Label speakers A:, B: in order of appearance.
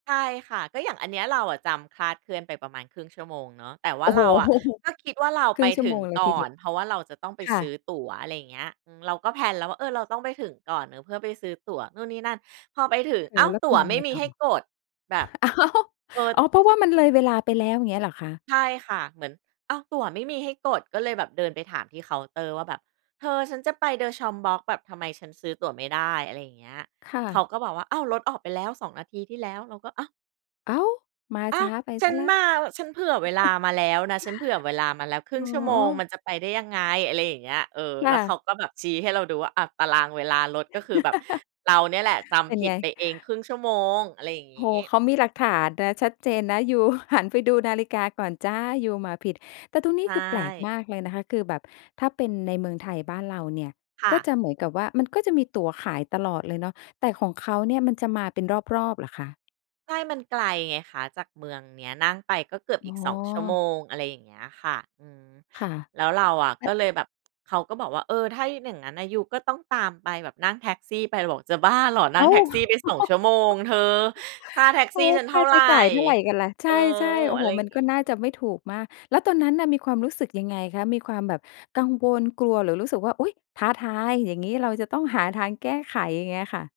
A: ใช่ค่ะ ก็อย่างอันเนี้ย เราอะจำคลาดเคลื่อนไปประมาณ 1/2 ชั่วโมงเนาะ แต่ว
B: โ
A: ่
B: อ
A: า
B: ้
A: เ
B: โ
A: ราอะ
B: ฮ!
A: ก็คิดว่าเรา
B: ค
A: ไ
B: ร
A: ป
B: ึ่ง ชั
A: ถ
B: ่ว
A: ึ
B: โม
A: ง
B: งเล
A: ก
B: ย
A: ่อ
B: ทีเดีย
A: น
B: ว
A: เพราะว่าเราจะต้องไป
B: ค่
A: ซื้อ
B: ะ
A: ตั๋ว อะไรอย่างเงี้ย อือ เราก็แพลนแล้วว่า เออ เราต้องไปถึงก่อน เออ เพื่อไปซื้อตั๋วนู่นนี่นั่น พอไปถึง
B: อย่า
A: อ้
B: ง
A: า
B: งั้
A: ว!
B: นแล้ว
A: ต
B: เ
A: ั
B: ป็
A: ๋
B: น
A: ว
B: ยัง
A: ไม่
B: ไง
A: มี
B: ต่
A: ให้
B: อ?
A: กดแบบ
B: อ้าว!
A: เกิด
B: อ๋อ เพราะว่ามันเลยเวลาไปแล้วอย่างเงี้ยเหรอคะ?
A: ใช่ค่ะ เหมือน อ้าว ตั๋วไม่มีให้กด ก็เลยแบบเดินไปถามที่เคาน์เตอร์ว่าแบบเธอ ฉันจะไป de Chambord แบบทำไมฉันซื้อตั๋วไม่ได้ อะไรอย่างเงี้ย
B: ค่
A: เขา
B: ะ
A: ก็บอกว่า "อ้าว! รถออกไปแล้ว 2 นาทีที่แล้ว" เราก็ อ้าว
B: อ้าว! มา
A: อ้
B: ช
A: า
B: ้
A: ว!
B: าไป
A: ฉ
B: เส
A: ั
B: ีย
A: น
B: แล้
A: ม
B: ว
A: า ฉันเผื่อเวลามาแล้วนะ ฉันเผื่อเวลามาแล้วครึ่
B: อ๋
A: งชั่วโมงม
B: อ
A: ันจะไปได้ยังไง อะไรอย่างเงี้ย เออ
B: ค
A: แ
B: ่
A: ล้วเข
B: ะ
A: าก็แบบชี้ให้เราดูว่า อะ ตารางเวลารถก็คือแบบเราเนี่ยแหละจ
B: เป็
A: ำ
B: น
A: ผิ
B: ไ
A: ด
B: ง?
A: ไปเอง 1/2 ชั่วโมง อะไรอย่าง
B: โ
A: ง
B: อ
A: ี
B: ้โฮ
A: ้
B: เขามีหลักฐานนะ ชัดเจนนะยูหันไปดูนาฬิกาก่อนจ้า ยูมาผิด แต่ตรงนี
A: ใช
B: ้คือแปลกม
A: ่
B: ากเลยนะคะ คือแบบถ้าเป็นในเมืองไทยบ้านเราเนี่ย
A: ค่
B: ก็จ
A: ะ
B: ะเหมือนกับว่า มันก็จะมีตั๋วขายตลอดเลยเนาะ แต่ของเขาเนี่ย มันจะมาเป็นรอบ ๆ เหรอคะ?
A: ใช่ มันไกลไงคะ จากเมืองเนี้ยนั่งไปก็เกือบ
B: อ
A: อี
B: ๋
A: ก 2 ชั่วโ
B: อ
A: มง อะไรอย่างเงี้ยค่ะ อืม
B: ค่ะ
A: แล้วเราอะก็เลยแบบ เขาก็บอกว่า "เออ ถ้าอย่างงั้นน่ะ ยูก็ต้องตามไปแบบนั่งแท็กซี่ไป" เราบอกจะบ้าเหรอนั
B: อ
A: ่
B: ้
A: ง
B: า
A: แท
B: ว!
A: ็กซี่ไป 2 ชั่วโมงเธอ ค่าแท็ก
B: โอ
A: ซ
B: ้
A: ี่
B: โฮ
A: ฉันเ
B: ค
A: ท
B: ่
A: ่
B: า
A: าไ
B: ใช
A: ร
B: ้จ่ายเท่าไรกันล่ะ ใ
A: เ
B: ช
A: ออ
B: ่ ๆ โอ้
A: อ
B: โ
A: ะ
B: ฮ
A: ไรอย
B: ม
A: ่
B: ั
A: าง
B: น
A: ง
B: ก็
A: ี้
B: น่าจะไม่ถูกมาก แล้วตอนนั้นน่ะ มีความรู้สึกยังไงคะ? มีความแบบกังวล กลัว หรือรู้สึกว่า อุ๊ย! ท้าทายอย่างงี้ เราจะต้องหาทางแก้ไขอย่างเงี้ยค่ะ